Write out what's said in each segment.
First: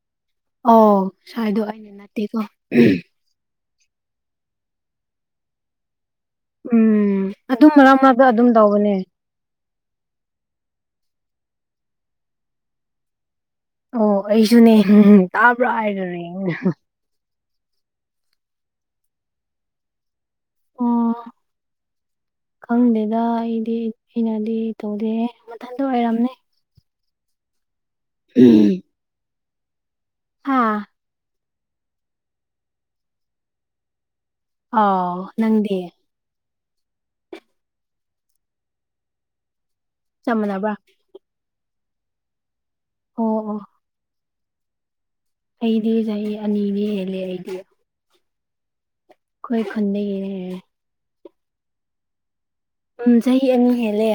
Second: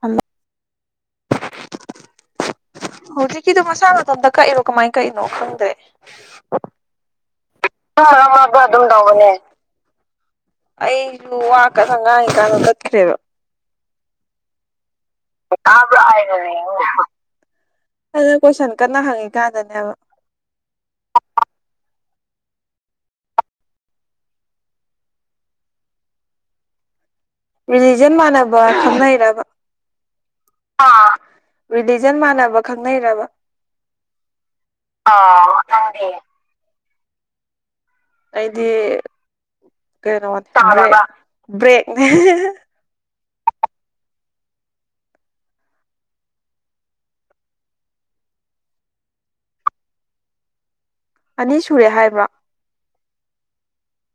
hello ꯑꯣ ꯁꯋꯥꯗꯣ ꯑꯩꯅ ꯅꯠꯇꯦꯀꯣ ꯍꯧꯖꯤꯛꯀꯤꯗꯣ ꯃꯁꯥ ꯃꯇꯊꯣꯝꯇ ꯀꯛꯏꯔꯣ ꯀꯃꯥꯏꯅ ꯀꯛꯏꯅꯣ ꯈꯪꯗ꯭ꯔꯦ ꯎꯝ ꯑꯗꯨꯝ ꯃꯔꯛ ꯃꯔꯛꯇ ꯃꯕꯨ ꯑꯗꯨꯝ ꯇꯧꯕꯅꯦ ꯇꯉꯅꯦ ꯑꯩꯁꯨ ꯋꯥꯀ ꯁꯪꯒꯥꯡꯒꯤꯀꯥꯟꯗꯒꯠꯈ꯭ꯔꯦꯕ ꯑꯣ ꯑꯩꯁꯨꯅꯦ ꯇꯥꯕ꯭ꯔꯥ ꯍꯥꯏꯔꯒꯅꯦ ꯑꯗꯨꯅ ꯀꯣꯏꯁꯟ ꯀꯟꯅ ꯍꯪꯉꯤꯀꯥꯟꯗꯅꯦꯕ ꯑꯣ ꯈꯪꯗꯦꯗ ꯑꯩꯗꯤ ꯑꯩꯅꯗꯤ ꯇꯧꯗꯦ ꯃꯊꯟꯇ ꯑꯣꯏꯔꯝꯅꯦ ꯔꯤꯂꯤꯖꯟ ꯃꯥꯟꯅꯕ ꯈꯪꯅꯩꯔꯕ ꯍꯥꯥ ꯔꯤꯂꯤꯖꯟ ꯃꯥꯟꯅꯕ ꯈꯪꯅꯩꯔꯕ ꯑ ꯑꯥꯎ ꯅꯪꯗꯤꯦ ꯅꯪꯗꯤ ꯑꯩꯗꯤ ꯀꯩꯅꯣ ꯆꯞ ꯃꯥꯟꯅꯕ꯭ꯔꯥ ꯕ꯭ꯔꯦꯛꯅꯦ ꯑꯣ ꯑꯣ ꯑꯩꯗꯤ ꯆꯍꯤ ꯑꯅꯤꯅꯤ ꯍꯦꯜꯂꯦ ꯑꯩꯗꯤ ꯑꯩꯣꯏ ꯈꯟꯗꯒꯤꯅꯦ ꯍꯥꯏ ꯑꯅꯤ ꯁꯨꯔꯦ ꯍꯥꯏꯕ꯭ꯔꯥ ꯎꯝ ꯆꯍꯤ ꯑꯅꯤ ꯍꯦꯜꯂꯦ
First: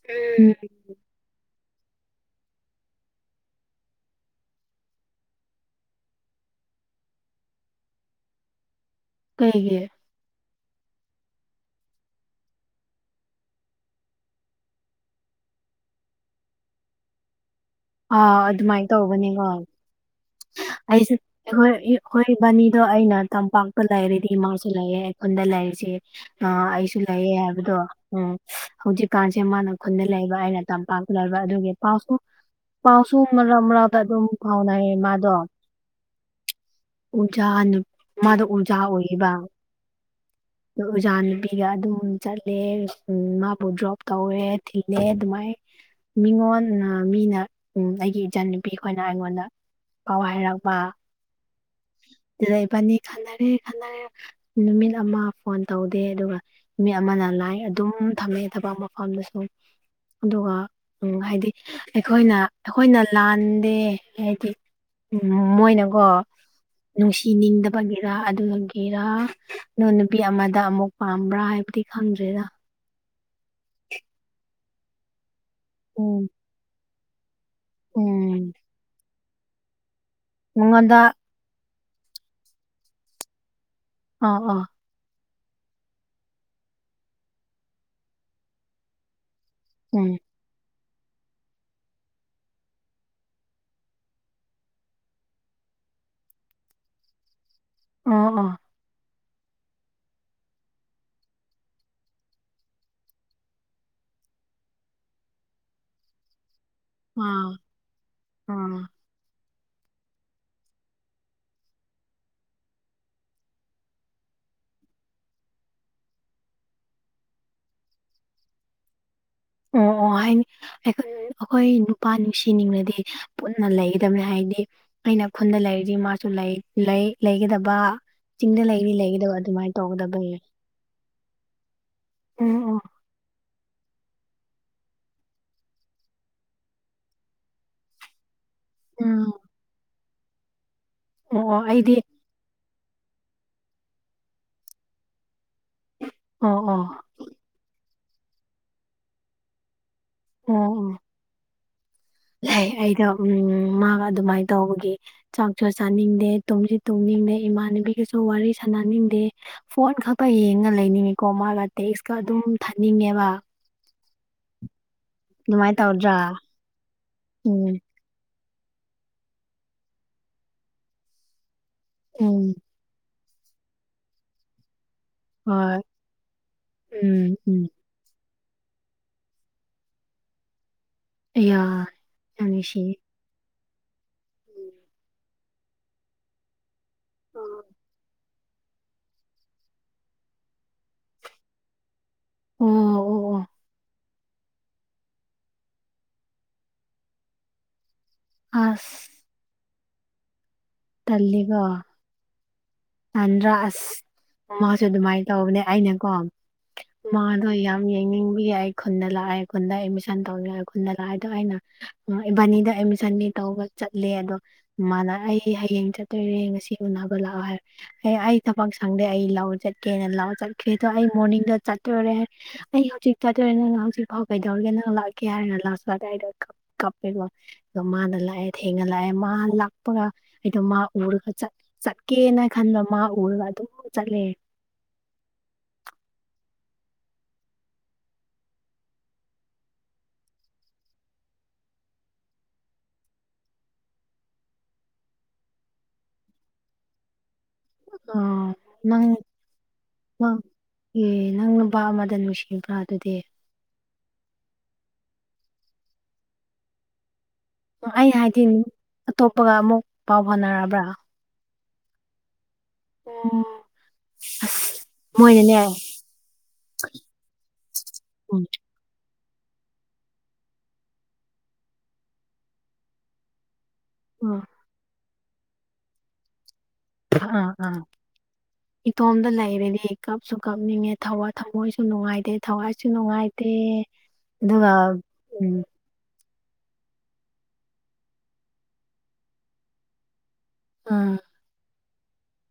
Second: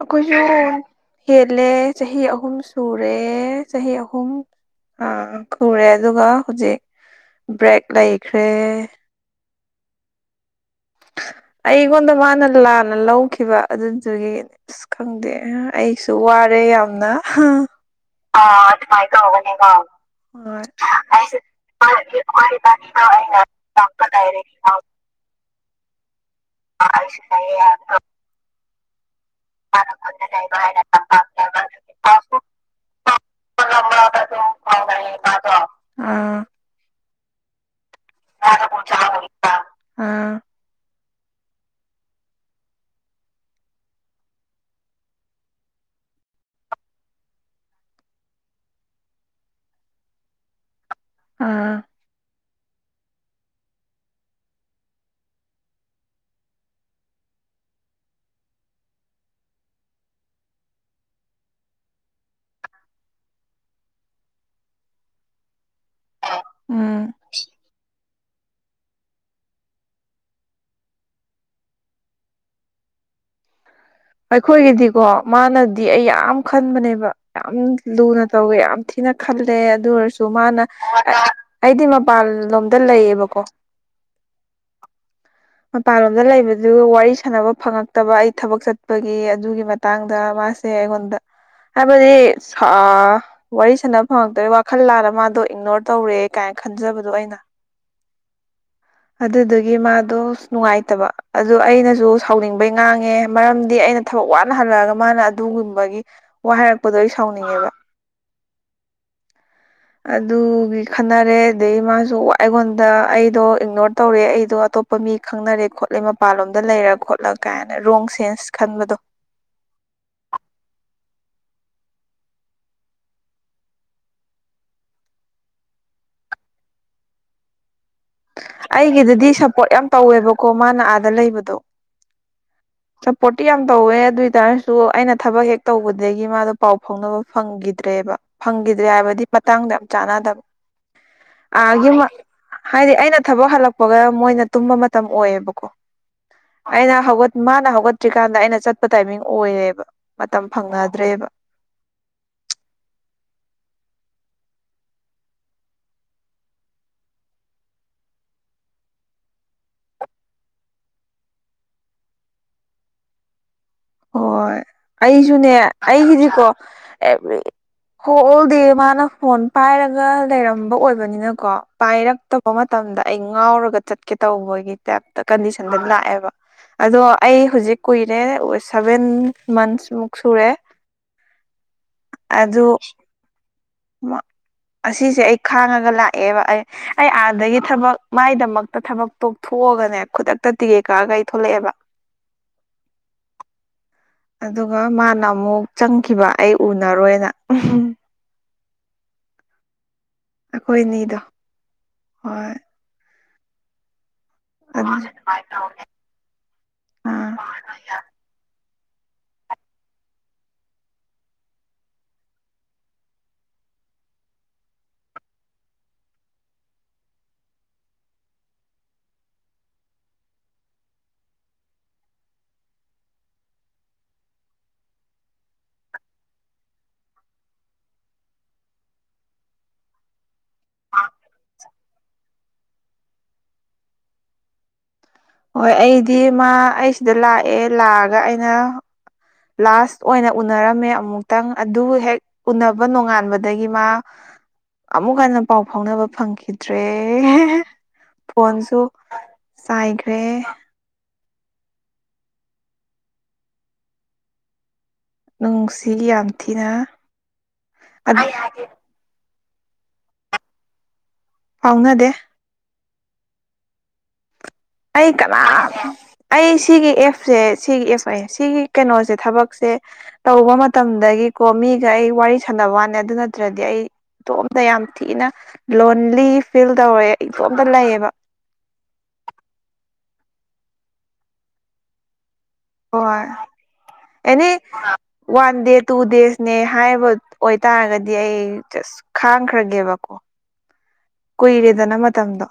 ꯑꯩꯈꯣꯏꯁꯨ ꯎꯝ ꯍꯦꯜꯂꯦ ꯆꯍꯤ ꯑꯍꯨꯝ ꯁꯨꯔꯦ ꯆꯍꯤ ꯑꯍꯨꯝ ꯑꯥ ꯈꯨꯔꯦ ꯑꯗꯨꯒ ꯍꯧꯖꯤꯛ ꯕ꯭ꯔꯦꯛ ꯂꯩꯈ꯭ꯔꯦ ꯀꯒꯤꯦ ꯑꯩꯉꯣꯟꯗ ꯃꯥꯅ ꯂꯥꯟꯅ ꯂꯧꯈꯤꯕ ꯑꯗꯨꯗꯨꯒꯤꯅꯦ ꯑꯁ ꯈꯪꯗꯦ ꯑꯩꯁꯨ ꯋꯥꯔꯦ ꯌꯥꯝꯅ ꯑ ꯑꯥ ꯑꯗꯨꯃꯥꯏꯅ ꯇꯧꯕꯧꯕꯅꯤꯉ ꯇꯧꯕꯅꯦꯀꯣ ꯍꯣꯏ ꯑꯩꯁꯨ ꯑꯩꯁꯨꯦꯣꯏ ꯍꯣꯏ ꯑꯩꯈꯣꯏ ꯏꯕꯥꯅꯤꯗꯣ ꯑꯩꯅ ꯇꯝꯄꯥꯛꯇ ꯇꯝꯄ ꯂꯩꯔꯗꯤ ꯂꯩꯔꯦ ꯏꯃꯥꯁꯨ ꯏꯅꯥꯎꯄꯥ ꯂꯩꯔꯦ ꯑꯣꯗ ꯂꯩ ꯍꯥꯏꯁꯤꯦ ꯑ ꯑꯩꯁꯨ ꯂꯩꯌꯦꯦ ꯍꯥꯏꯕꯗꯣ ꯎꯝ ꯍꯧꯖꯤꯛꯀꯥꯟꯁꯦ ꯃꯥꯅ ꯈꯨꯟꯗ ꯂꯩꯕ ꯑꯩꯅ ꯇꯝꯄꯥꯛꯇ ꯂꯩꯕ ꯑꯗꯨꯒꯤ ꯄꯥꯎꯁꯨ ꯄꯥꯎꯁꯁꯨ ꯃꯔ ꯃꯔ ꯑꯗꯨꯝ ꯐꯥꯎꯅꯥ ꯃꯥꯗ ꯃꯥꯗꯣ ꯎꯖꯥ ꯃꯥꯗ ꯑꯣꯖꯥ ꯑꯣꯏꯌꯦꯕ ꯑꯥ ꯑꯣꯖꯥ ꯅꯨꯄꯤꯒ ꯑꯗꯨꯝ ꯆꯠꯂꯦ ꯃꯥꯕꯨ ꯗ꯭ꯔꯣꯞ ꯇꯧꯋꯦ ꯊꯤꯜꯂꯦ ꯑꯗꯨꯃꯥꯏꯅ ꯃꯤꯉꯣꯟ ꯃꯤꯅ ꯎꯝ ꯑꯩꯒꯤ ꯏꯆꯟ ꯅꯨꯄꯤ ꯑꯩꯈꯣꯏꯅ ꯑꯩꯉꯣꯟꯗ ꯀꯥꯎ ꯍꯥꯏꯔꯛꯄ ꯑꯥ ꯂꯩꯕꯅꯤ ꯈꯟꯅꯔꯦ ꯈꯟꯅꯔꯦ ꯅꯨꯃꯤꯠ ꯑꯃ ꯐꯣꯟ ꯇꯧꯗꯦ ꯑꯗꯨꯒ ꯃꯤ ꯑꯃꯅ ꯂꯥꯏ ꯑꯗꯨꯝ ꯊꯝꯃꯛꯑꯦ ꯊꯕꯛ ꯃꯐꯝꯗꯁꯨ ꯑꯗꯨꯒ ꯎꯝ ꯍꯥꯏꯗꯤ ꯑꯩꯈꯣꯏꯅ ꯑꯩꯈꯣꯏꯅ ꯂꯥꯟꯗꯦ ꯍꯥꯏꯗꯤ ꯎꯝ ꯃꯣꯏꯅꯀꯣ ꯎꯝ ꯅꯨꯡꯁꯤꯅꯤꯡꯗꯕꯒꯤ ꯔ ꯑꯗꯨꯒꯒꯤꯦꯔꯥ ꯅ ꯅꯨꯄꯤ ꯑꯃꯗ ꯑꯃꯨꯛ ꯄꯥꯝꯕ꯭ꯔꯥ ꯍꯥꯏꯕꯗꯤ ꯈꯪꯗ꯭ꯦꯔꯥ ꯑꯩꯈꯣꯏꯒꯤꯗꯤꯀꯣ ꯃꯥꯅꯗꯤ ꯑꯩ ꯎꯝ ꯌꯥꯝ ꯈꯟꯕꯅꯦꯕ ꯌꯥꯝ ꯂꯨꯅ ꯎꯝ ꯇꯧꯋꯦ ꯌꯥꯝ ꯊꯤꯅ ꯈꯜꯂꯦ ꯑꯗꯨ ꯑꯣꯏꯔꯁꯨ ꯃꯥꯅ ꯃꯉꯣꯟꯗ ꯑꯩꯗꯤ ꯃꯄꯥꯟꯂꯣꯝꯗ ꯂꯩꯌꯦꯕꯀꯣ ꯑ ꯑꯣ ꯃꯄꯥꯟꯂꯣꯝꯗ ꯂꯩꯕꯗꯨ ꯋꯥꯔꯤ ꯁꯥꯟꯅꯕ ꯐꯪꯉꯛꯇꯕ ꯑꯩ ꯊꯕꯛ ꯆꯠꯄꯒꯤ ꯑꯗꯨꯒꯤ ꯎꯝ ꯃꯇꯥꯡꯗ ꯃꯥꯁ ꯉꯣꯟꯗ ꯍꯥꯏꯕꯗꯤ ꯁꯥ ꯋꯥꯔꯤ ꯁꯥꯟꯅꯕ ꯐꯪꯉꯛꯇꯣꯏ ꯋꯥꯈꯜ ꯂꯥꯂ ꯃꯥꯗꯣ ꯏꯒꯅꯣꯔ ꯇꯧꯔꯦ ꯀꯥꯏꯅ ꯈꯟꯖꯕꯗꯣ ꯑꯩꯅ ꯑꯣ ꯑꯣ ꯑꯗꯨꯗꯨꯒꯤ ꯃꯥꯗꯣ ꯅꯨꯡꯉꯥꯏꯇꯕ ꯑꯗꯨ ꯑꯩꯅꯁꯨ ꯁꯥꯎꯅꯤꯡꯕꯩ ꯉꯥꯡꯉꯦ ꯃꯔꯝꯗꯤ ꯑꯩꯅ ꯊꯕꯛ ꯋꯥꯅ ꯍꯜꯂꯛꯑꯒ ꯃꯥꯅ ꯑꯗꯨꯒꯨꯝꯕꯒꯤ ꯋꯥ ꯍꯥꯏꯔꯛꯄꯗꯣ ꯑꯩ ꯑꯥ ꯁꯥꯎꯅꯤꯡꯉꯦꯕ [unintelligible] ꯑꯗꯨꯒꯤ ꯈꯟꯅꯔꯦ ꯑꯗꯗꯒꯤ ꯃꯥꯁꯨ ꯑꯩꯉꯣꯟꯗ ꯑꯩꯗꯣ ꯏꯛꯅꯣꯔ ꯇꯧꯔꯦ ꯑꯩꯗꯣ ꯑꯇꯣꯞꯄ ꯃꯤ ꯈꯪꯅꯔꯦ ꯈꯣꯠꯂꯦ ꯃꯄꯥꯟꯂꯣꯝꯗ ꯂꯩꯔ ꯈꯣꯠꯂ ꯀꯥꯏꯅ ꯔꯣꯡ ꯁꯦꯟꯁ ꯈꯟꯕꯗꯣ ꯑꯣ ꯑꯣ ꯍꯥꯏꯅꯤ ꯑꯩꯈꯣꯏ ꯅꯨꯄꯥ ꯅꯨꯡꯁꯤꯅꯤꯡꯅꯗꯤ ꯄꯨꯟꯅ ꯂꯩꯒꯗꯕꯅꯦ ꯍꯥꯏꯗꯤ ꯑꯩꯅ ꯈꯨꯟꯗ ꯂꯩꯔꯤꯗꯤ ꯃꯥꯁꯨ ꯂꯩ ꯂꯩꯒꯗꯕ ꯆꯤꯡꯗ ꯂꯩꯅꯤ ꯑꯩꯒꯤꯗꯗꯤ ꯂꯩꯒꯗꯕ ꯁꯞꯄꯣꯔꯠ ꯑꯗꯨꯃꯥꯏꯅ ꯌꯥꯝ ꯇꯧꯒꯗꯕꯒꯤ ꯇꯧꯋꯦꯕꯀꯣ ꯃꯥꯅ ꯑꯥꯗ ꯂꯩꯕꯗꯣ ꯎꯝ ꯤ ꯌꯥꯝ ꯇꯧꯋꯦ ꯑꯗꯨꯏ ꯇꯥꯔꯁꯨ ꯑꯩꯅ ꯊꯕꯛ ꯍꯦꯛ ꯇꯧꯕꯗꯒꯤ ꯃꯥꯗꯣ ꯄꯥꯎ ꯐꯥꯎꯅꯕ ꯐꯪꯈꯤꯗ꯭ꯔꯦꯕ ꯐꯪꯈꯤꯗ꯭ꯔꯦ ꯍꯥꯏꯕꯗꯤ ꯃꯇꯥꯡꯗ ꯌꯥꯝ ꯆꯥꯟꯅꯗꯕ ꯑꯣ ꯑꯥꯒꯤ ꯑꯩꯗꯤ ꯍꯥꯏꯗꯤ ꯑꯩꯅ ꯊꯕꯛ ꯍꯜꯂꯛꯄꯒ ꯃꯣꯏꯅ ꯇꯨꯝꯕ ꯃꯇꯝ ꯑꯣꯏꯌꯦꯕꯀꯣ ꯑꯣ ꯑꯣ ꯑꯩꯅ ꯍꯧꯒꯠ ꯃꯥꯅ ꯍꯧꯒꯠꯇ꯭ꯔꯤꯀꯥꯟꯗ ꯑꯩꯅ ꯆꯠꯄ ꯇꯥꯏꯃꯤꯡ ꯑꯣꯏꯔꯦꯕ ꯃꯇꯝ ꯑꯣ ꯑꯣ ꯐꯪꯅꯗ꯭ꯔꯦꯕ ꯂꯩ ꯑꯩꯗ ꯎꯝ ꯃꯥꯒ ꯑꯗꯨꯃꯥꯏꯅ ꯇꯧꯕꯒꯤ ꯆꯥꯛ ꯆꯣ ꯆꯥꯅꯤꯡꯗꯦ ꯇꯨꯝꯁꯤ ꯇꯣꯡꯅꯤꯡꯗꯦ ꯏꯃꯥꯟꯅꯕꯤꯒꯁꯨ ꯋꯥꯔꯤ ꯁꯥꯟꯅꯅꯤꯡꯗꯦ ꯐꯣꯟ ꯈꯛꯛꯇ ꯌꯦꯡꯉ ꯂꯩꯅꯤꯡꯉꯤꯀꯣ ꯃꯥꯒ ꯇꯦꯛꯁꯀ ꯑꯗꯨꯝ ꯊꯥꯅꯤꯡꯉꯦꯕ ꯍꯣꯏ ꯑꯩꯁꯨꯅꯦ ꯑꯗꯨꯃꯥꯏꯅ ꯇꯧꯗ꯭ꯔꯥ ꯑꯩꯒꯤꯗꯤꯀꯣ ꯑꯦꯕ꯭ꯔꯤ ꯎꯝ ꯍꯣ ꯑꯣꯜ ꯗꯦ ꯃꯥꯅ ꯐꯣꯟ ꯄꯥꯏꯔꯒ ꯂꯩꯔꯝꯕ ꯑꯣꯏꯕꯅꯤꯅꯀꯣ ꯄꯥꯏꯔꯛꯇꯕ ꯎꯝ ꯃꯇꯝꯗ ꯑꯩ ꯉꯥꯎꯔꯒ ꯆꯠꯀꯦ ꯇꯧꯕꯒꯤ ꯀꯗꯤꯁꯟꯗ ꯍꯣꯏ ꯂꯥꯛꯑꯦꯕ ꯑꯗꯣ ꯎꯝ ꯑꯩ ꯎꯝ ꯍꯧꯖꯤꯛ ꯀꯨꯏꯔꯦ ꯁꯚꯦꯟ ꯃꯟꯁꯃꯨꯛ ꯁꯨꯔꯦ ꯌꯥ ꯑꯗꯨ ꯑꯁꯤꯁꯦ ꯑꯩ ꯈꯥꯡꯉꯒ ꯂꯥꯛꯑꯦꯕ ꯑꯩ ꯑꯩ ꯑꯥꯗꯒꯤ ꯑꯣ ꯊꯕꯛ ꯃꯥꯏꯗꯃꯛꯇ ꯊꯕꯛ ꯇꯣꯛꯊꯣꯛꯑꯒꯅꯦ ꯈꯨꯗꯛꯇ ꯇꯤꯀꯦꯠ ꯀꯛꯑꯒ ꯑꯩ ꯊꯣꯛꯂꯛꯑꯦꯕ ꯑꯣ ꯑꯣ ꯑꯣ ꯑꯗꯨꯒ ꯃꯥꯅ ꯑꯃꯨꯛ ꯆꯪꯈꯤꯕ ꯑꯩ ꯎꯅꯔꯣꯏꯅ ꯑꯁ ꯑꯩꯈꯣꯏ ꯑꯅꯤꯗꯣ ꯍꯣꯏ ꯑꯟꯗ꯭ꯔꯥ ꯑꯁ ꯑꯃꯁꯁꯨ ꯑꯗꯨ ꯑꯗꯨꯃꯥꯏꯅ ꯇꯧꯕꯅꯦ ꯑꯩꯅꯀꯣ ꯑꯥ ꯃꯥꯗꯣ ꯌꯥꯝ ꯌꯦꯡꯅꯤꯡꯕ ꯌꯥꯏ ꯑꯩ ꯈꯨꯟꯗ ꯂꯥꯛꯑꯦ ꯈꯨꯟꯗ ꯑꯦꯗꯃꯤꯁꯟ ꯇꯧꯅꯤꯡꯦ ꯈꯨꯟꯗ ꯂꯥꯛꯑꯦꯗꯣ ꯑꯩꯅ ꯏꯕꯥꯅꯤꯗ ꯑꯦꯗꯃꯤꯁꯟꯅꯤ ꯇꯧꯕ ꯆꯠꯂꯦ ꯑꯗꯣ ꯃꯥꯅ ꯑꯩ ꯍꯌꯦꯡ ꯆꯠꯇꯣꯏꯔꯦ ꯉꯁꯤ ꯎꯅꯕ ꯂꯥꯛꯑꯣ ꯍꯥꯏꯔ ꯑꯦ ꯑꯩ ꯊꯕꯛ ꯁꯪꯗꯦ ꯑꯩ ꯂꯥꯎ ꯆꯠꯀꯦꯅ ꯂꯥꯎ ꯆꯠꯈ꯭ꯔꯦ ꯑꯗꯣ ꯑꯩ ꯃꯣꯔꯅꯤꯡꯗꯣ ꯆꯠꯇꯣꯔꯦ ꯑꯩ ꯍꯧꯖꯤꯛ ꯆꯥꯗꯣꯏꯔꯦ ꯅꯪꯅ ꯍꯧꯖꯤꯛꯐꯥꯎ ꯀꯩꯗꯧꯔꯒꯦ ꯅꯪ ꯂꯥꯛꯀꯦ ꯍꯥꯏꯔꯅ ꯂꯥꯛꯄ ꯑꯗꯨꯋꯥꯏꯗ ꯀꯞꯄꯦꯀꯣ ꯑ ꯃꯥꯅ ꯂꯥꯛꯑꯦ ꯊꯦꯡꯅ ꯂꯥꯛꯑꯦ ꯃꯥ ꯂꯥꯛ ꯀꯄꯒ ꯑꯩꯗꯣ ꯃꯥ ꯎꯔꯒ ꯆꯠꯀꯦꯅ ꯈꯟꯕ ꯃꯥ ꯎꯔꯒ ꯑꯗꯨꯝ ꯆꯠꯂꯦ ꯍꯣꯏ ꯑꯩꯗꯤ ꯃꯥ ꯑꯩꯁꯤꯗ ꯂꯥꯛꯑꯦ ꯂꯥꯛꯑꯒ ꯑꯩꯅ ꯂꯥꯁ ꯑꯣꯏꯅ ꯎꯅꯔꯝꯃꯦ ꯑꯃꯨꯛꯇꯪ ꯑꯗꯨ ꯍꯦꯛ ꯎꯅꯕ ꯅꯣꯉꯥꯟꯕꯗꯒꯤ ꯃꯥ ꯑꯃꯨꯛ ꯍꯟꯅ ꯄꯥꯎ ꯐꯥꯎꯅꯕ ꯐꯪꯈꯤꯗ꯭ꯔꯦ ꯑ ꯐꯣꯟꯁꯨ ꯅꯪ ꯆꯥꯏꯈ꯭ꯔꯦ ꯅꯪ ꯑꯦ ꯅꯪ ꯅꯨꯄꯥ ꯑꯃꯗ ꯅꯨꯡꯁꯤꯕ꯭ꯔꯥ ꯑꯗꯨꯗꯤ ꯅꯨꯡꯁꯤ ꯌꯥꯝ ꯊꯤꯅ ꯑꯩ ꯍꯥꯏꯗꯤꯅꯤ ꯑꯇꯣꯞꯄꯒ ꯑꯃꯨꯛ ꯄꯥꯎ ꯐꯥꯎꯅꯔꯕ꯭ꯔꯥ ꯄꯥꯎꯅꯗꯦ ꯑꯣ ꯑꯩ ꯀꯅꯥ ꯑꯩ ꯁꯤꯒꯤ ꯑꯦꯞꯁꯦ ꯁꯤꯒꯤ ꯑꯦꯞ ꯑꯣꯏ ꯎꯝ ꯁꯤꯒꯤ ꯀꯩꯅꯣꯁꯦ ꯊꯕꯛꯁꯦ ꯇꯧꯕ ꯃꯇꯝꯗꯒꯤꯀꯣ ꯃꯤꯒ ꯑꯩ ꯋꯥꯔꯤ ꯁꯥꯟꯅꯕꯅꯤ ꯑꯗꯨ ꯅꯠꯇ꯭ꯔꯗꯤ ꯑꯩ ꯏꯇꯣꯝꯇ ꯌꯥꯝ ꯊꯤꯅ ꯂꯣꯟꯂꯤ ꯐꯤꯜ ꯇꯧꯔꯦ ꯑꯥ ꯏꯇꯣꯝꯇ ꯑꯥ ꯂꯩꯌꯦꯕ ꯏꯇꯣꯝꯗ ꯂꯩꯔꯗꯤ ꯀꯞꯁꯨ ꯀꯞꯅꯤꯡꯉꯦ ꯊꯋꯥ ꯊꯃꯣꯏꯁꯨ ꯅꯨꯡꯉꯥꯏꯇꯦ ꯊꯋꯥꯏꯁꯨ ꯍꯣꯏ ꯅꯨꯡꯉꯥꯏꯇꯦ ꯑꯦꯅꯤ ꯑꯗꯨꯒ ꯎꯝ ꯋꯥꯟ ꯗꯦ ꯇꯨ ꯗꯦꯖꯅꯦ ꯍꯥꯏꯕ ꯑꯣꯏꯇꯥꯔꯒꯗꯤ ꯑꯩ ꯆꯁ ꯈꯥꯡꯈ꯭ꯔꯒꯦꯕꯀꯣ ꯎꯝ ꯀꯨꯏꯔꯦꯗꯅ ꯃꯇꯝꯗꯣ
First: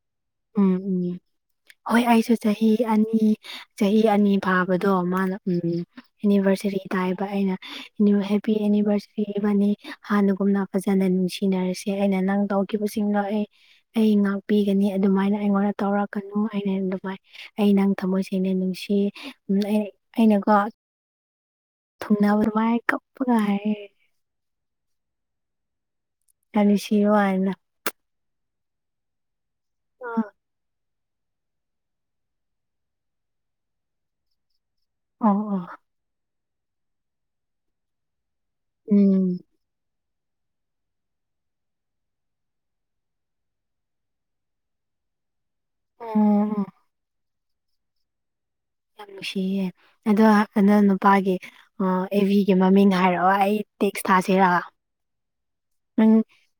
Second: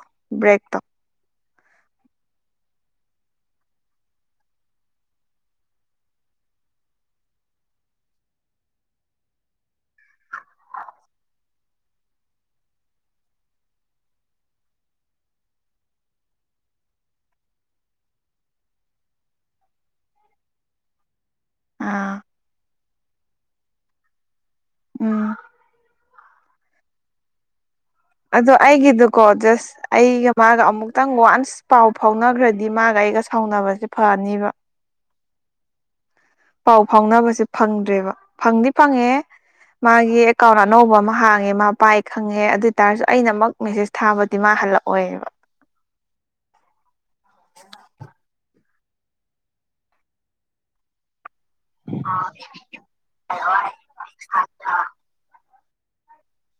ꯎꯝ ꯕ꯭ꯔꯦꯛꯇꯣ ꯎꯝ ꯍꯣꯏ ꯑꯩꯁꯨ ꯆꯍꯤ ꯑꯅꯤ ꯆꯍꯤ ꯑꯅꯤ ꯐꯥꯕꯗꯣ ꯃꯥꯅ ꯎꯝ ꯑꯦꯅꯤꯚꯔꯁꯔꯤ ꯇꯥꯏꯕ ꯑꯩꯅ ꯍꯦꯄꯤ ꯑꯦꯅꯤꯚꯔꯁꯔꯤ ꯃꯅꯤ ꯍꯥꯟꯅꯒꯨꯝꯅ ꯐꯖꯅ ꯅꯨꯡꯁꯤꯅꯔꯁꯦ ꯑꯩꯅ ꯅꯪ ꯇꯧꯈꯤꯕꯁꯤꯡꯗꯣ ꯑꯩ ꯑꯩ ꯉꯥꯛꯄꯤꯒꯅꯤ ꯑꯗꯨꯃꯥꯏꯅ ꯑꯩꯉꯣꯟꯗ ꯇꯧꯔꯛꯀꯅꯨ ꯑꯩꯅ ꯑꯗꯨꯃꯥꯏꯅ ꯑꯩ ꯅꯪ ꯊꯝꯃꯣꯏ ꯁꯦꯡꯅ ꯅꯨꯡꯁꯤ ꯑꯩꯅꯀꯣ ꯑꯥ ꯊꯨꯅꯥꯕ ꯃꯥꯑ ꯀꯞꯄꯒꯑ ꯎꯝ ꯑꯅꯤ ꯁꯤꯣ ꯍꯥꯏꯅ ꯑꯗꯣ ꯑꯩꯒꯤꯗꯨꯀꯣ ꯖꯁ ꯑꯥ ꯑꯩꯒ ꯃꯥꯒ ꯑꯃꯨꯛ ꯈꯤꯇꯪ ꯋꯥꯟꯁ ꯄꯥꯎ ꯐꯥꯎꯅꯈ꯭ꯔꯗꯤ ꯃꯥꯒ ꯑꯩꯒ ꯁꯥꯎꯅꯕꯁꯦ ꯐꯅꯤꯕ ꯑꯣ ꯑꯣ ꯄꯥꯎ ꯐꯥꯎꯅꯕꯁꯦ ꯐꯪꯗ꯭ꯔꯦꯕ ꯐꯪꯗꯤ ꯐꯪꯉꯦ ꯎꯝ ꯃꯥꯒꯤ ꯑꯦꯀꯥꯎꯟ ꯑꯅꯧꯕ ꯑꯃ ꯍꯥꯡꯉꯦ ꯃꯥ ꯄꯥꯏ ꯈꯪꯉꯦ ꯑꯗꯨ ꯑꯣꯏꯇꯥꯥꯔꯁꯨ ꯑꯩꯅꯃꯛ ꯃꯦꯁꯦꯁ ꯊꯥꯕꯗꯤ ꯃꯥ ꯍꯜꯂꯛꯑꯣꯏꯕ ꯑꯣ ꯌꯥꯝ ꯅꯨꯡꯁꯤꯌꯦ ꯑꯗꯣ ꯀꯗꯣ ꯅꯨꯄꯥꯒꯤ ꯑꯣ ꯑꯦꯚꯤꯒꯤ ꯃꯃꯤꯡ ꯍꯥꯏꯔꯛꯑꯣ ꯑꯩ ꯇꯦꯛꯁ ꯊꯥꯖꯔꯛ ꯅꯪ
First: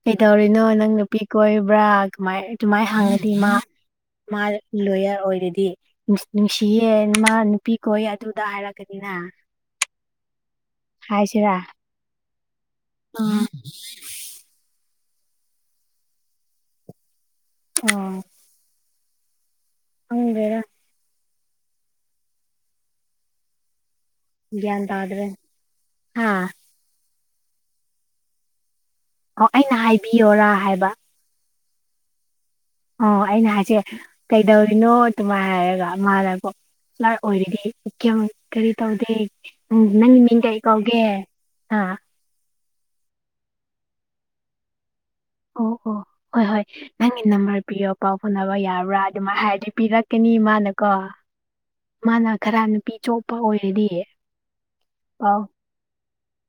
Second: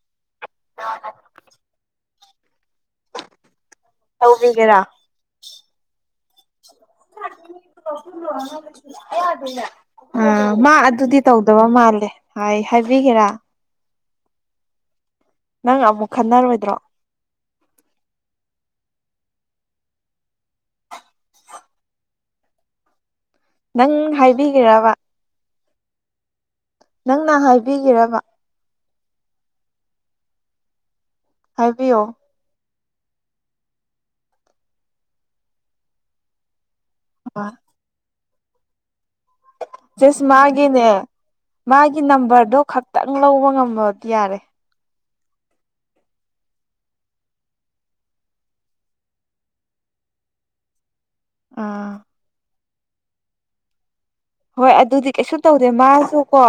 ꯀꯩꯇꯧꯔꯤꯅꯣ ꯅꯪ ꯅꯨꯄꯤ ꯀꯣꯏꯕ꯭ꯔꯥ ꯀꯃꯥꯏ ꯑꯗꯨꯃꯥꯏꯅ ꯍꯪꯉꯗꯤ ꯏ ꯃꯥ ꯃꯥ ꯇꯧꯕꯤꯒꯦꯔꯥ ꯂꯣꯌꯔ ꯑꯣꯏꯔꯗꯤ ꯅꯨꯡꯁꯤꯌꯦ ꯃꯥ ꯅꯨꯄꯤ ꯀꯣꯏ ꯑꯗꯨꯗ ꯍꯥꯏꯔꯒꯅꯤꯅꯦ ꯑ ꯃꯥ ꯑꯗꯨꯗꯤ ꯇꯧꯗꯕ ꯃꯥꯜꯂꯦ ꯍꯥꯏ ꯍꯥꯏꯕꯤꯒꯦꯔꯥ ꯑꯣ ꯅꯪ ꯑꯃꯨꯛ ꯈꯟꯅꯔꯣꯏꯗ꯭ꯔꯣ ꯑꯣ ꯍꯗ ꯅꯪ ꯍꯥꯏ ꯒꯤꯗꯗ꯭ꯔꯦ ꯍꯥ ꯅꯪꯅ ꯍꯥꯏꯕꯤꯒꯔꯕ ꯑꯣ ꯑꯩꯅ ꯍꯥꯏꯕꯤꯌꯔꯥ ꯍꯥꯏꯕ ꯍꯥꯏꯕꯤꯌꯣ ꯑꯣ ꯑꯩꯅ ꯍꯥꯏꯁꯦ ꯀꯩꯗꯧꯔꯤꯅꯣ ꯑꯗꯨꯃꯥꯏꯅ ꯍꯥꯏꯔꯒ ꯃꯥꯅꯀꯣ ꯂꯔ ꯑꯣꯏꯔꯤꯗꯤ ꯀꯌꯥꯝ ꯀꯔꯤ ꯇꯧꯗꯦ ꯎꯝ ꯅꯪꯒꯤ ꯖꯁ ꯃꯤꯡ ꯀꯩ ꯃꯥꯒꯤꯅꯦ ꯀꯧꯒꯦ ꯑꯥ ꯃꯥꯒꯤ ꯅꯝꯕꯔꯗꯣ ꯈꯛꯇꯪ ꯂꯧꯕ ꯉꯃꯗꯤ ꯌꯥꯔꯦ ꯑꯣ ꯑꯣ ꯍꯣꯏ ꯍꯣꯏ ꯅꯪꯒꯤ ꯅꯝꯕꯔ ꯄꯤꯌꯣ ꯄꯥꯎ ꯐꯥꯎꯅꯕ ꯌꯥꯕ꯭ꯔꯥ ꯑꯗꯨꯃꯥꯏꯅ ꯍꯥꯏꯔꯗꯤ ꯄꯤꯔꯛꯀꯅꯤ ꯏ ꯃꯥꯥꯅ ꯀꯣ ꯑꯥ ꯃꯥꯅ ꯈꯔ ꯅꯨꯄꯤ ꯑ ꯆꯣꯣꯛꯄ ꯑꯣꯏꯔꯗꯤ ꯍꯣꯏ ꯑꯗꯨꯗꯤ ꯀꯩꯁꯨ ꯄꯥꯎ ꯇꯧꯗꯦ ꯃꯥꯁꯨ ꯀꯣ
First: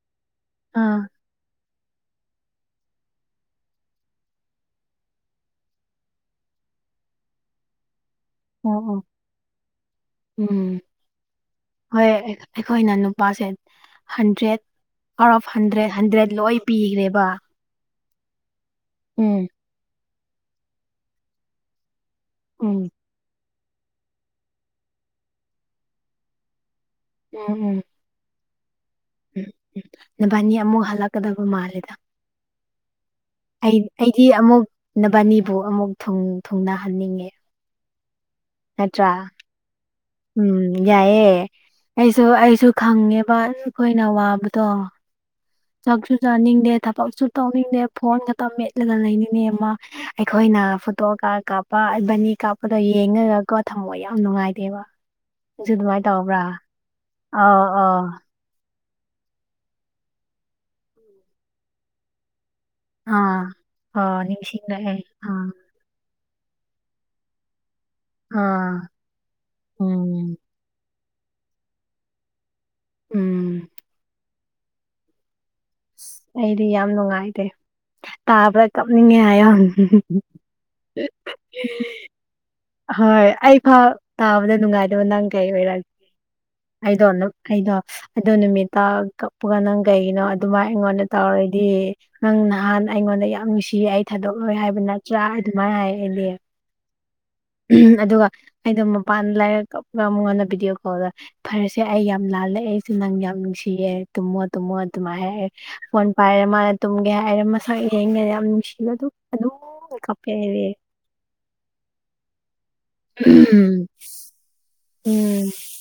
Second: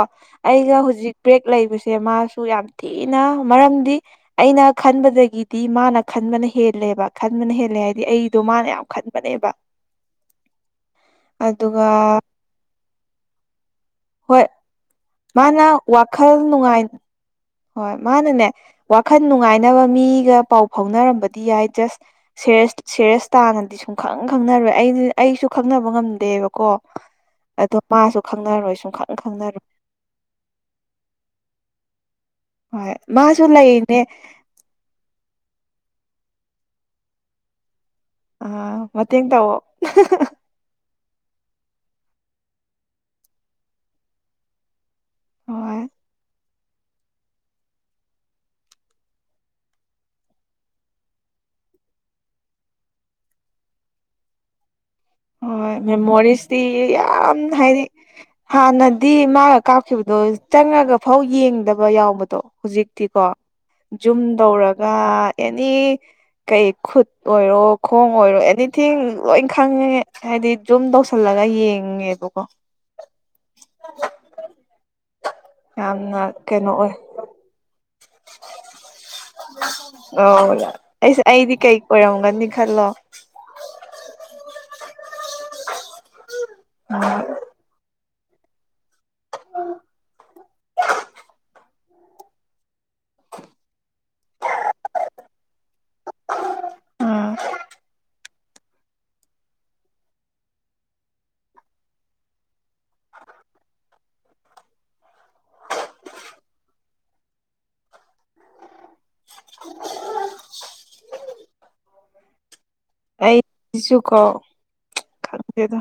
ꯑꯩꯒ ꯑꯥ ꯍꯧꯖꯤꯛ ꯕ꯭ꯔꯦꯛ ꯂꯩꯕꯁꯦ ꯃꯥꯁꯨ ꯌꯥꯝ ꯊꯤꯅ ꯃꯔꯝꯗꯤ ꯑꯩꯅ ꯈꯟꯕꯗꯒꯤꯗꯤ ꯃꯥꯅ ꯈꯟꯕꯅ ꯍꯦꯜꯂꯦꯕ ꯈꯟꯕꯅ ꯍꯦꯜꯂꯦ ꯍꯥꯏꯗꯤ ꯑꯩ ꯑꯗꯨ ꯃꯥꯅ ꯑꯣ ꯌꯥꯝ ꯑꯣ ꯈꯟꯕꯅꯦꯕ ꯎꯝ ꯑꯗꯨꯒ ꯍꯣꯏ ꯑꯩꯈꯣꯏꯅ ꯅꯨꯄꯥꯁꯦ ꯍꯣꯏ ꯍꯟꯗ꯭ꯔꯦꯠ ꯑꯥꯎꯠ ꯑꯣꯐ ꯃꯥꯅ ꯍꯟꯗ꯭ꯔꯦꯠ ꯋꯥꯈꯜ ꯍꯟꯗ꯭ꯔꯦꯠ ꯂꯣꯏ ꯅꯨꯡꯉꯥꯏ ꯄꯤꯈ꯭ꯔꯦꯕ ꯍꯣꯏ ꯃꯥꯅꯅꯦ ꯋꯥꯈꯜ ꯎꯝ ꯅꯨꯡꯉꯥꯏꯅꯕ ꯃꯤꯒ ꯄꯥꯎ ꯐꯥꯎꯅꯔꯝꯕꯗꯤ ꯌꯥꯏ ꯖꯁ ꯎꯝ ꯁꯦꯔꯦꯁ ꯁꯦꯔꯦꯁ ꯇꯥꯅꯗꯤ ꯁꯨꯝ ꯈꯪ ꯈꯪꯅꯔꯣꯏ ꯑꯩꯗꯤ ꯑꯩꯁꯨ ꯈꯪꯅꯕ ꯉꯝꯗꯦꯕꯀꯣ ꯎꯝ ꯎꯝ ꯑꯗꯣ ꯃꯥꯁꯨ ꯈꯪꯅꯔꯣꯏ ꯁꯨꯝ ꯈꯪ ꯎꯝ ꯈꯪꯅꯔꯣꯏ ꯎꯝ ꯅꯕꯥꯅꯤ ꯑꯃꯨꯛ ꯍꯜꯂꯛꯀꯗꯕ ꯃꯥꯜꯂꯦꯗ ꯍꯣꯏ ꯃꯥꯁꯨ ꯂꯩꯅꯦ ꯑꯩꯗꯤ ꯑꯃꯨꯛ ꯅꯕꯥꯅꯤꯕꯨ ꯑꯃꯨꯛ ꯊꯨꯡꯅꯍꯟꯅꯤꯡꯉꯦ ꯑ ꯅꯠꯇ꯭ꯔꯥ ꯃꯇꯦꯡ ꯇꯧꯑꯣ ꯎꯝ ꯌꯥꯏꯑꯦ ꯑꯩꯁꯨ ꯑꯩꯁꯨ ꯈꯪꯉꯦꯕ ꯑꯩꯈꯣꯏꯅ ꯋꯥꯕꯗꯣ ꯍꯣꯏ ꯆꯛꯁꯨ ꯆꯅꯤꯅꯤꯡ ꯗꯦ ꯊꯕꯛꯁꯨ ꯇꯧꯅꯤꯡꯅꯦꯦ ꯐꯣꯟ ꯈꯛꯇ ꯃꯦꯠꯂꯒ ꯂꯩꯅꯤꯡꯅꯦ ꯑꯃ ꯑꯩꯈꯣꯏꯅ ꯐꯣꯇꯣ ꯀꯥꯞ ꯀꯥꯞ ꯄꯥ ꯕꯅꯤ ꯀꯥꯞꯄꯗꯣ ꯌꯦꯡꯉꯒꯀꯣ ꯊꯝꯃꯣ ꯌꯥꯝ ꯅꯨꯡꯉꯥꯏꯇꯦꯕ ꯅꯪꯁꯨ ꯍꯣꯏ ꯑꯗꯨꯃꯥꯏꯅ ꯇꯧꯕ꯭ꯔꯥ ꯃꯦꯃꯣꯔꯤꯁꯇꯤ ꯌꯥꯝ ꯑꯧ ꯍꯥꯏꯗꯤ ꯑꯧ ꯍꯥꯟꯅꯗꯤ ꯃꯥꯒ ꯀꯥꯞꯈꯤꯕꯗꯣ ꯆꯪꯉꯒ ꯐꯥꯎ ꯌꯦꯡꯗꯕ ꯌꯥꯎꯕꯗꯣ ꯍꯧꯖꯤꯛ ꯇꯤꯀꯣ ꯑꯥ ꯑꯣ ꯖꯨꯝ ꯇꯧꯔꯒ ꯅꯤꯡꯁꯤꯡꯂꯛꯑꯦ ꯑꯥ ꯑꯦꯅꯤ ꯀꯩ ꯈꯨꯠ ꯑꯣꯏꯔꯣ ꯈꯣꯡ ꯑꯣꯏꯔꯣ ꯑꯥ ꯑꯦꯅꯤꯊꯤꯡ ꯂꯣꯏ ꯈꯪꯉꯦ ꯎꯝ ꯗꯤ ꯖꯨꯝ ꯇꯧꯁꯜꯂꯒ ꯌꯦꯡꯉꯦꯕꯀꯣ ꯎꯝ ꯌꯥꯝꯅ ꯑꯩꯗꯤ ꯀꯩꯅꯣ ꯌꯥꯝ ꯑꯣꯏ ꯅꯨꯡꯉꯥꯏꯇꯦ ꯇꯥꯕ ꯀꯅꯤꯡꯉꯌꯣ ꯑꯧ ꯑꯩꯁ ꯑꯩꯗꯤ ꯀꯩ ꯑꯣꯏꯔꯝꯒꯅꯤ ꯈꯜꯂꯣ ꯍꯣꯏ ꯑꯩ ꯐ ꯇꯥꯕꯗ ꯅꯨꯡꯉꯥꯏꯗꯕ ꯅꯪ ꯀꯩ ꯑꯣꯏꯔꯛꯒꯦ ꯑꯩꯗꯣ ꯑꯥ ꯑꯩꯗꯣ ꯑꯗꯣ ꯅꯨꯃꯤꯠꯇ ꯀꯛꯄꯒ ꯅꯪ ꯀꯩꯒꯤꯅꯣ ꯑꯗꯨꯃꯥꯏ ꯑꯩꯉꯣꯟꯗ ꯇꯧꯔꯗꯤ ꯅꯪ ꯅꯍꯥꯟ ꯑꯩꯉꯣꯟꯗ ꯌꯥꯝ ꯅꯨꯡꯁꯤꯌꯦ ꯑꯩ ꯊꯥꯗꯣꯛꯂꯣꯏ ꯍꯥꯏꯕ ꯅꯠꯇ ꯆ ꯑꯗꯨꯃꯥꯏꯅ ꯍꯥꯏ ꯑꯩꯅꯦ ꯑꯗꯨꯒ ꯑꯩꯗꯣ ꯃꯄꯥꯟꯗ ꯂꯥꯏꯔ ꯀꯞꯒ ꯑꯃꯨꯛꯣꯟꯗ ꯚꯤꯗꯤꯑꯣ ꯀꯣꯜꯗ ꯐꯔꯁꯦ ꯑꯩ ꯌꯥꯝ ꯂꯥꯜꯂꯛꯑꯦꯁꯦ ꯅꯪ ꯌꯥꯝ ꯅꯨꯡꯁꯤꯌꯦꯦ ꯇꯨꯝꯃꯣ ꯇꯨꯝꯃꯣ ꯑꯗꯨꯃꯥꯏ ꯍꯥꯏꯔꯦ ꯐꯣꯟ ꯄꯥꯏꯔꯦ ꯃꯥꯅ ꯇꯨꯝꯒꯦ ꯍꯥꯏꯔꯦ ꯃꯁꯛ ꯏꯔꯦꯡꯉ ꯌꯥꯝ ꯅꯨꯡꯁꯤꯕ ꯑꯗꯨ ꯑꯗꯨ ꯀꯄꯦꯦ ꯎꯝ ꯑꯩꯁꯨ ꯀꯣ ꯎꯝ ꯈꯪꯗꯦꯗ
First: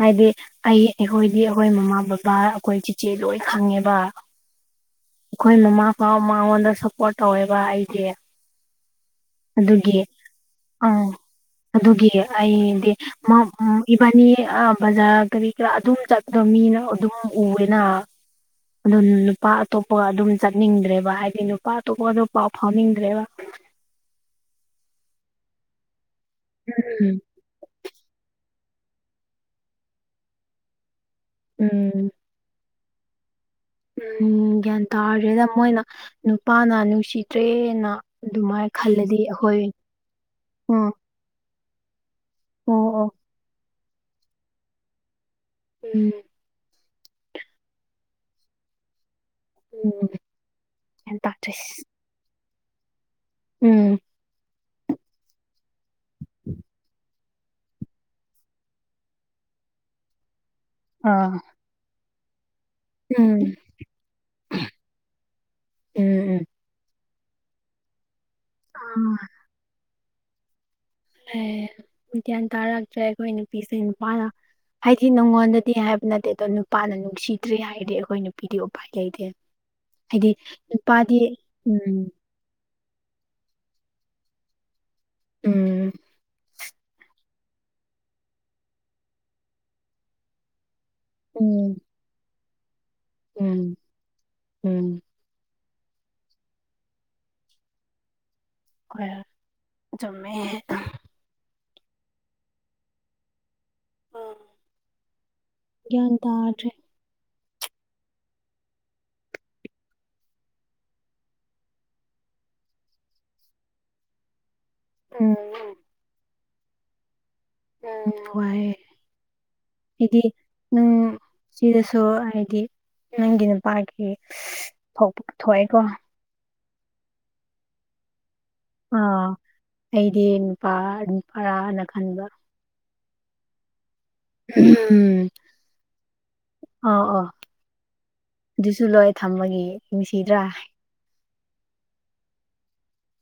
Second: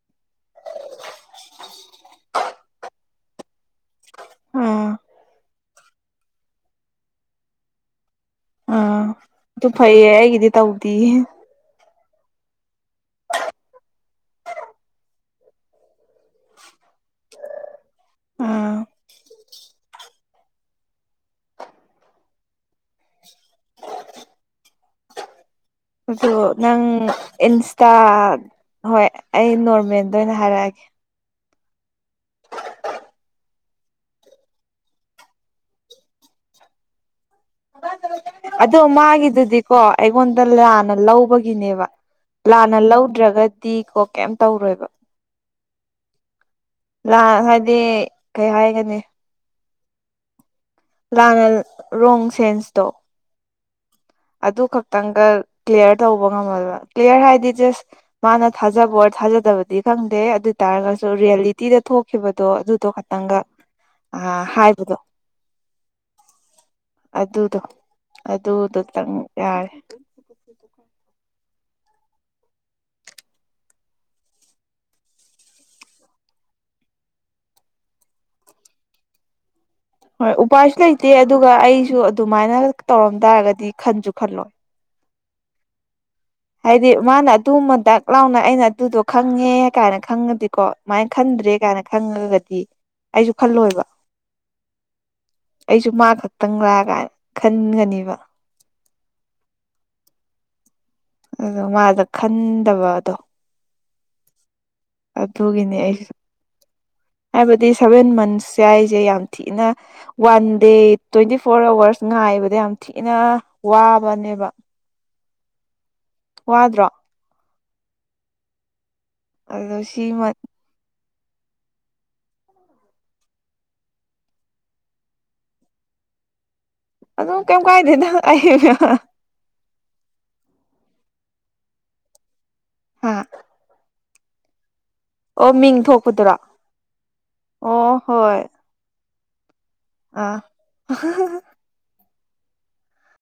ꯍꯥꯏꯗꯤ ꯑꯩ ꯑꯩꯈꯣꯏꯗꯤ ꯑꯩꯈꯣꯏ ꯃꯃꯥ ꯕꯕꯥ ꯑꯩꯈꯣꯏ ꯆꯤꯆꯦ ꯂꯣꯏ ꯈꯪꯉꯦꯕ ꯑꯥ ꯑꯩꯈꯣꯏ ꯃꯃꯥ ꯄ ꯃꯉꯣꯟꯗ ꯁꯞꯄꯣꯔꯠ ꯇꯧꯋꯦꯕ ꯑꯩꯁꯦ ꯇꯨ ꯐꯩꯦ ꯍꯦꯒꯗꯤꯦ ꯇꯧꯗꯤ ꯑꯪ ꯑꯗꯨꯒꯤ ꯑꯩꯗꯤ ꯏꯕꯥꯅꯤ ꯑꯥ ꯕꯖꯥꯔ ꯀꯔꯤ ꯀꯔꯥ ꯑꯗꯨꯝ ꯆꯠꯄꯗꯣ ꯃꯤꯅ ꯑꯗꯨꯝ ꯎꯋꯦꯅ ꯑꯥ ꯑꯗꯨ ꯅꯨꯄꯥ ꯑꯇꯣꯞꯄꯒ ꯑꯗꯨꯝ ꯆꯠꯅꯤꯡꯗ꯭ꯔꯦꯕ ꯍꯥꯏꯗꯤ ꯅꯨꯄꯥ ꯑꯇꯣꯞꯄꯒ ꯑꯗꯨ ꯄꯥꯎ ꯐꯥꯎꯅꯤꯡꯗ꯭ꯔꯦꯕ ꯑꯗꯨ ꯅꯪ ꯎꯝ ꯏꯟꯁꯇꯥ ꯍꯣꯏ ꯑꯩ ꯅꯣꯔꯃꯦꯜꯗ ꯑꯣꯏꯅ ꯍꯥꯏꯔꯛꯑꯒꯦ ꯎꯝ ꯎꯝ ꯒ꯭ꯌꯥꯟ ꯇꯥꯔꯗ꯭ꯔꯦꯗ ꯃꯣꯏꯅ ꯅꯨꯄꯥꯅ ꯅꯨꯡꯁꯤꯠ ꯑꯣ ꯑꯩꯈꯣꯏ ꯃꯥꯒꯤꯗꯨꯗꯤꯀꯣ ꯑꯩꯉꯣꯟꯗ ꯎꯝ ꯂꯥꯟꯅ ꯂꯧꯕꯒꯤꯅꯦꯕ ꯑꯣ ꯂꯥꯟꯅ ꯑꯣ ꯂꯧꯗ꯭ꯔꯒꯗꯤ ꯀꯣ ꯀꯩꯝ ꯇꯧꯔꯣꯏꯕ ꯎꯝ ꯂꯥꯟ ꯍꯥꯏꯗꯤ ꯀꯩ ꯍꯥꯏꯒꯅꯤ ꯎꯝ ꯒ꯭ꯌꯥꯟ ꯂꯥꯟꯅ ꯇꯥꯗ꯭ꯔꯦ ꯔꯣꯡ ꯁꯦꯟꯁꯇꯣ ꯎꯝ ꯑꯗꯨ ꯈꯛꯇꯪꯒ ꯀ꯭ꯂꯤꯌꯥꯂꯤꯌꯥꯔ ꯇꯧꯕ ꯉꯝꯃꯕ ꯀ꯭ꯂꯤꯌꯥꯌꯔ ꯍꯥꯏꯗꯤ ꯖꯁ ꯃꯥꯅ ꯊꯥꯖꯕ ꯑꯣꯏꯔ ꯊꯥꯖꯗꯕꯗꯤ ꯈꯪꯗꯦ ꯑꯗꯨ ꯍꯥꯏꯇꯥꯔꯒꯁꯨ ꯎꯝ ꯔꯤꯌꯦꯂꯤꯇꯤꯗ ꯊꯣꯛꯈꯤꯕꯗꯣ ꯑꯗꯨꯗꯣ ꯈꯇꯪꯒ ꯍꯥꯏꯕꯗꯣ ꯎꯝ ꯑꯗꯨꯗꯣ ꯑꯗꯨꯗꯨꯇꯪ ꯌꯥꯔꯦ ꯑꯦ ꯒ꯭ꯌꯥꯟ ꯇꯥꯔꯛꯇ꯭ꯔꯦ ꯑꯩꯈꯣꯏ ꯅꯨꯄꯤꯁꯦ ꯅꯨꯄꯥꯅ ꯍꯥꯏꯗꯤ ꯅꯪꯉꯣꯟꯗꯗꯤ ꯍꯥꯏꯕ ꯅꯠꯇꯦ ꯑꯗꯣ ꯅꯨꯄꯥꯅ ꯅꯨꯡꯁꯤꯗ꯭ꯔꯦ ꯍꯥꯏꯔꯗꯤ ꯑꯩꯈꯣꯏ ꯅꯨꯄꯤꯗꯤ ꯎꯄꯥ ꯂꯩꯗꯦ ꯍꯣꯏ ꯎꯄꯥꯏꯁꯨ ꯂꯩꯇꯦ ꯑꯗꯨꯒ ꯎꯝ ꯑꯩꯁꯨ ꯑꯗꯨꯃꯥꯏꯅ ꯇꯧꯔꯝ ꯇꯥꯔꯒꯗꯤ ꯈꯟꯁꯨ ꯈꯜꯂꯣꯏ ꯎꯝ ꯍꯥꯏꯗꯤ ꯃꯥꯅ ꯑꯗꯨ ꯃ ꯗꯥꯛ ꯂꯥꯎꯅ ꯑꯩꯅ ꯑꯗꯨꯗꯣ ꯈꯪꯉꯦ ꯀꯥꯏꯅ ꯈꯪꯉꯗꯤꯀꯣ ꯁꯨꯃꯥꯏꯅ ꯈꯟꯗ꯭ꯔꯦ ꯎꯝ ꯀꯥꯏꯅ ꯈꯪꯉꯒꯗꯤ ꯑꯩꯁꯨ ꯎꯝ ꯈꯜꯂꯣꯏꯕ ꯎꯝ ꯑꯩꯁꯨ ꯃꯥ ꯈꯛꯇꯪ ꯂꯥꯛꯑ ꯀꯥꯏꯅ ꯈꯟꯒꯅꯦꯕ ꯑꯩꯈꯣꯏ ꯆꯃꯦꯃꯦ ꯑꯗꯣ ꯃꯥꯗ ꯈꯟꯗꯕꯗꯣ ꯎꯝ ꯑꯗꯨꯒꯤꯅꯦ ꯑꯩꯁꯤ ꯒ꯭ꯌꯥꯟ ꯇꯥꯗ꯭ꯔꯦ ꯍꯥꯏꯕꯗꯤ ꯁꯚꯦꯟ ꯃꯟꯁꯁꯦ ꯑꯩꯁꯦ ꯌꯥꯝ ꯊꯤꯅ one day twenty four hours ꯉꯥꯏꯕꯗ ꯌꯥꯝ ꯊꯤꯅ ꯋꯥꯕꯅꯦꯕ ꯎꯝ ꯋꯥꯗ꯭ꯔꯣ ꯎꯝ ꯍꯏꯦ ꯑꯗꯣ ꯍꯥꯏꯗꯤ ꯁꯤꯃ ꯅꯪ ꯁꯤꯗꯁꯨ ꯍꯥꯏꯗꯤ ꯅꯪꯒꯤ ꯅꯨꯄꯥꯒꯤ ꯐ ꯊꯣꯛꯑꯦꯀꯣ ꯑꯗꯨꯝ ꯀꯩꯝ ꯀꯥꯏꯗꯦ ꯅꯪ ꯑꯩ ꯑꯥ ꯑꯩꯗꯤ ꯅꯨꯄꯥ ꯅꯨꯄꯥꯔꯅ ꯈꯟꯕ ꯍꯥꯝ ꯎꯝ ꯑꯣ ꯃꯤꯡ ꯊꯣꯛꯄꯗꯨꯔꯣ ꯑꯣ ꯑꯣ ꯑꯣ ꯍꯣꯏ ꯑꯗꯨꯁꯨ ꯂꯣꯏ ꯊꯝꯕꯒꯤ ꯅꯨꯡꯁꯤꯗ꯭ꯔꯥ ꯑꯍ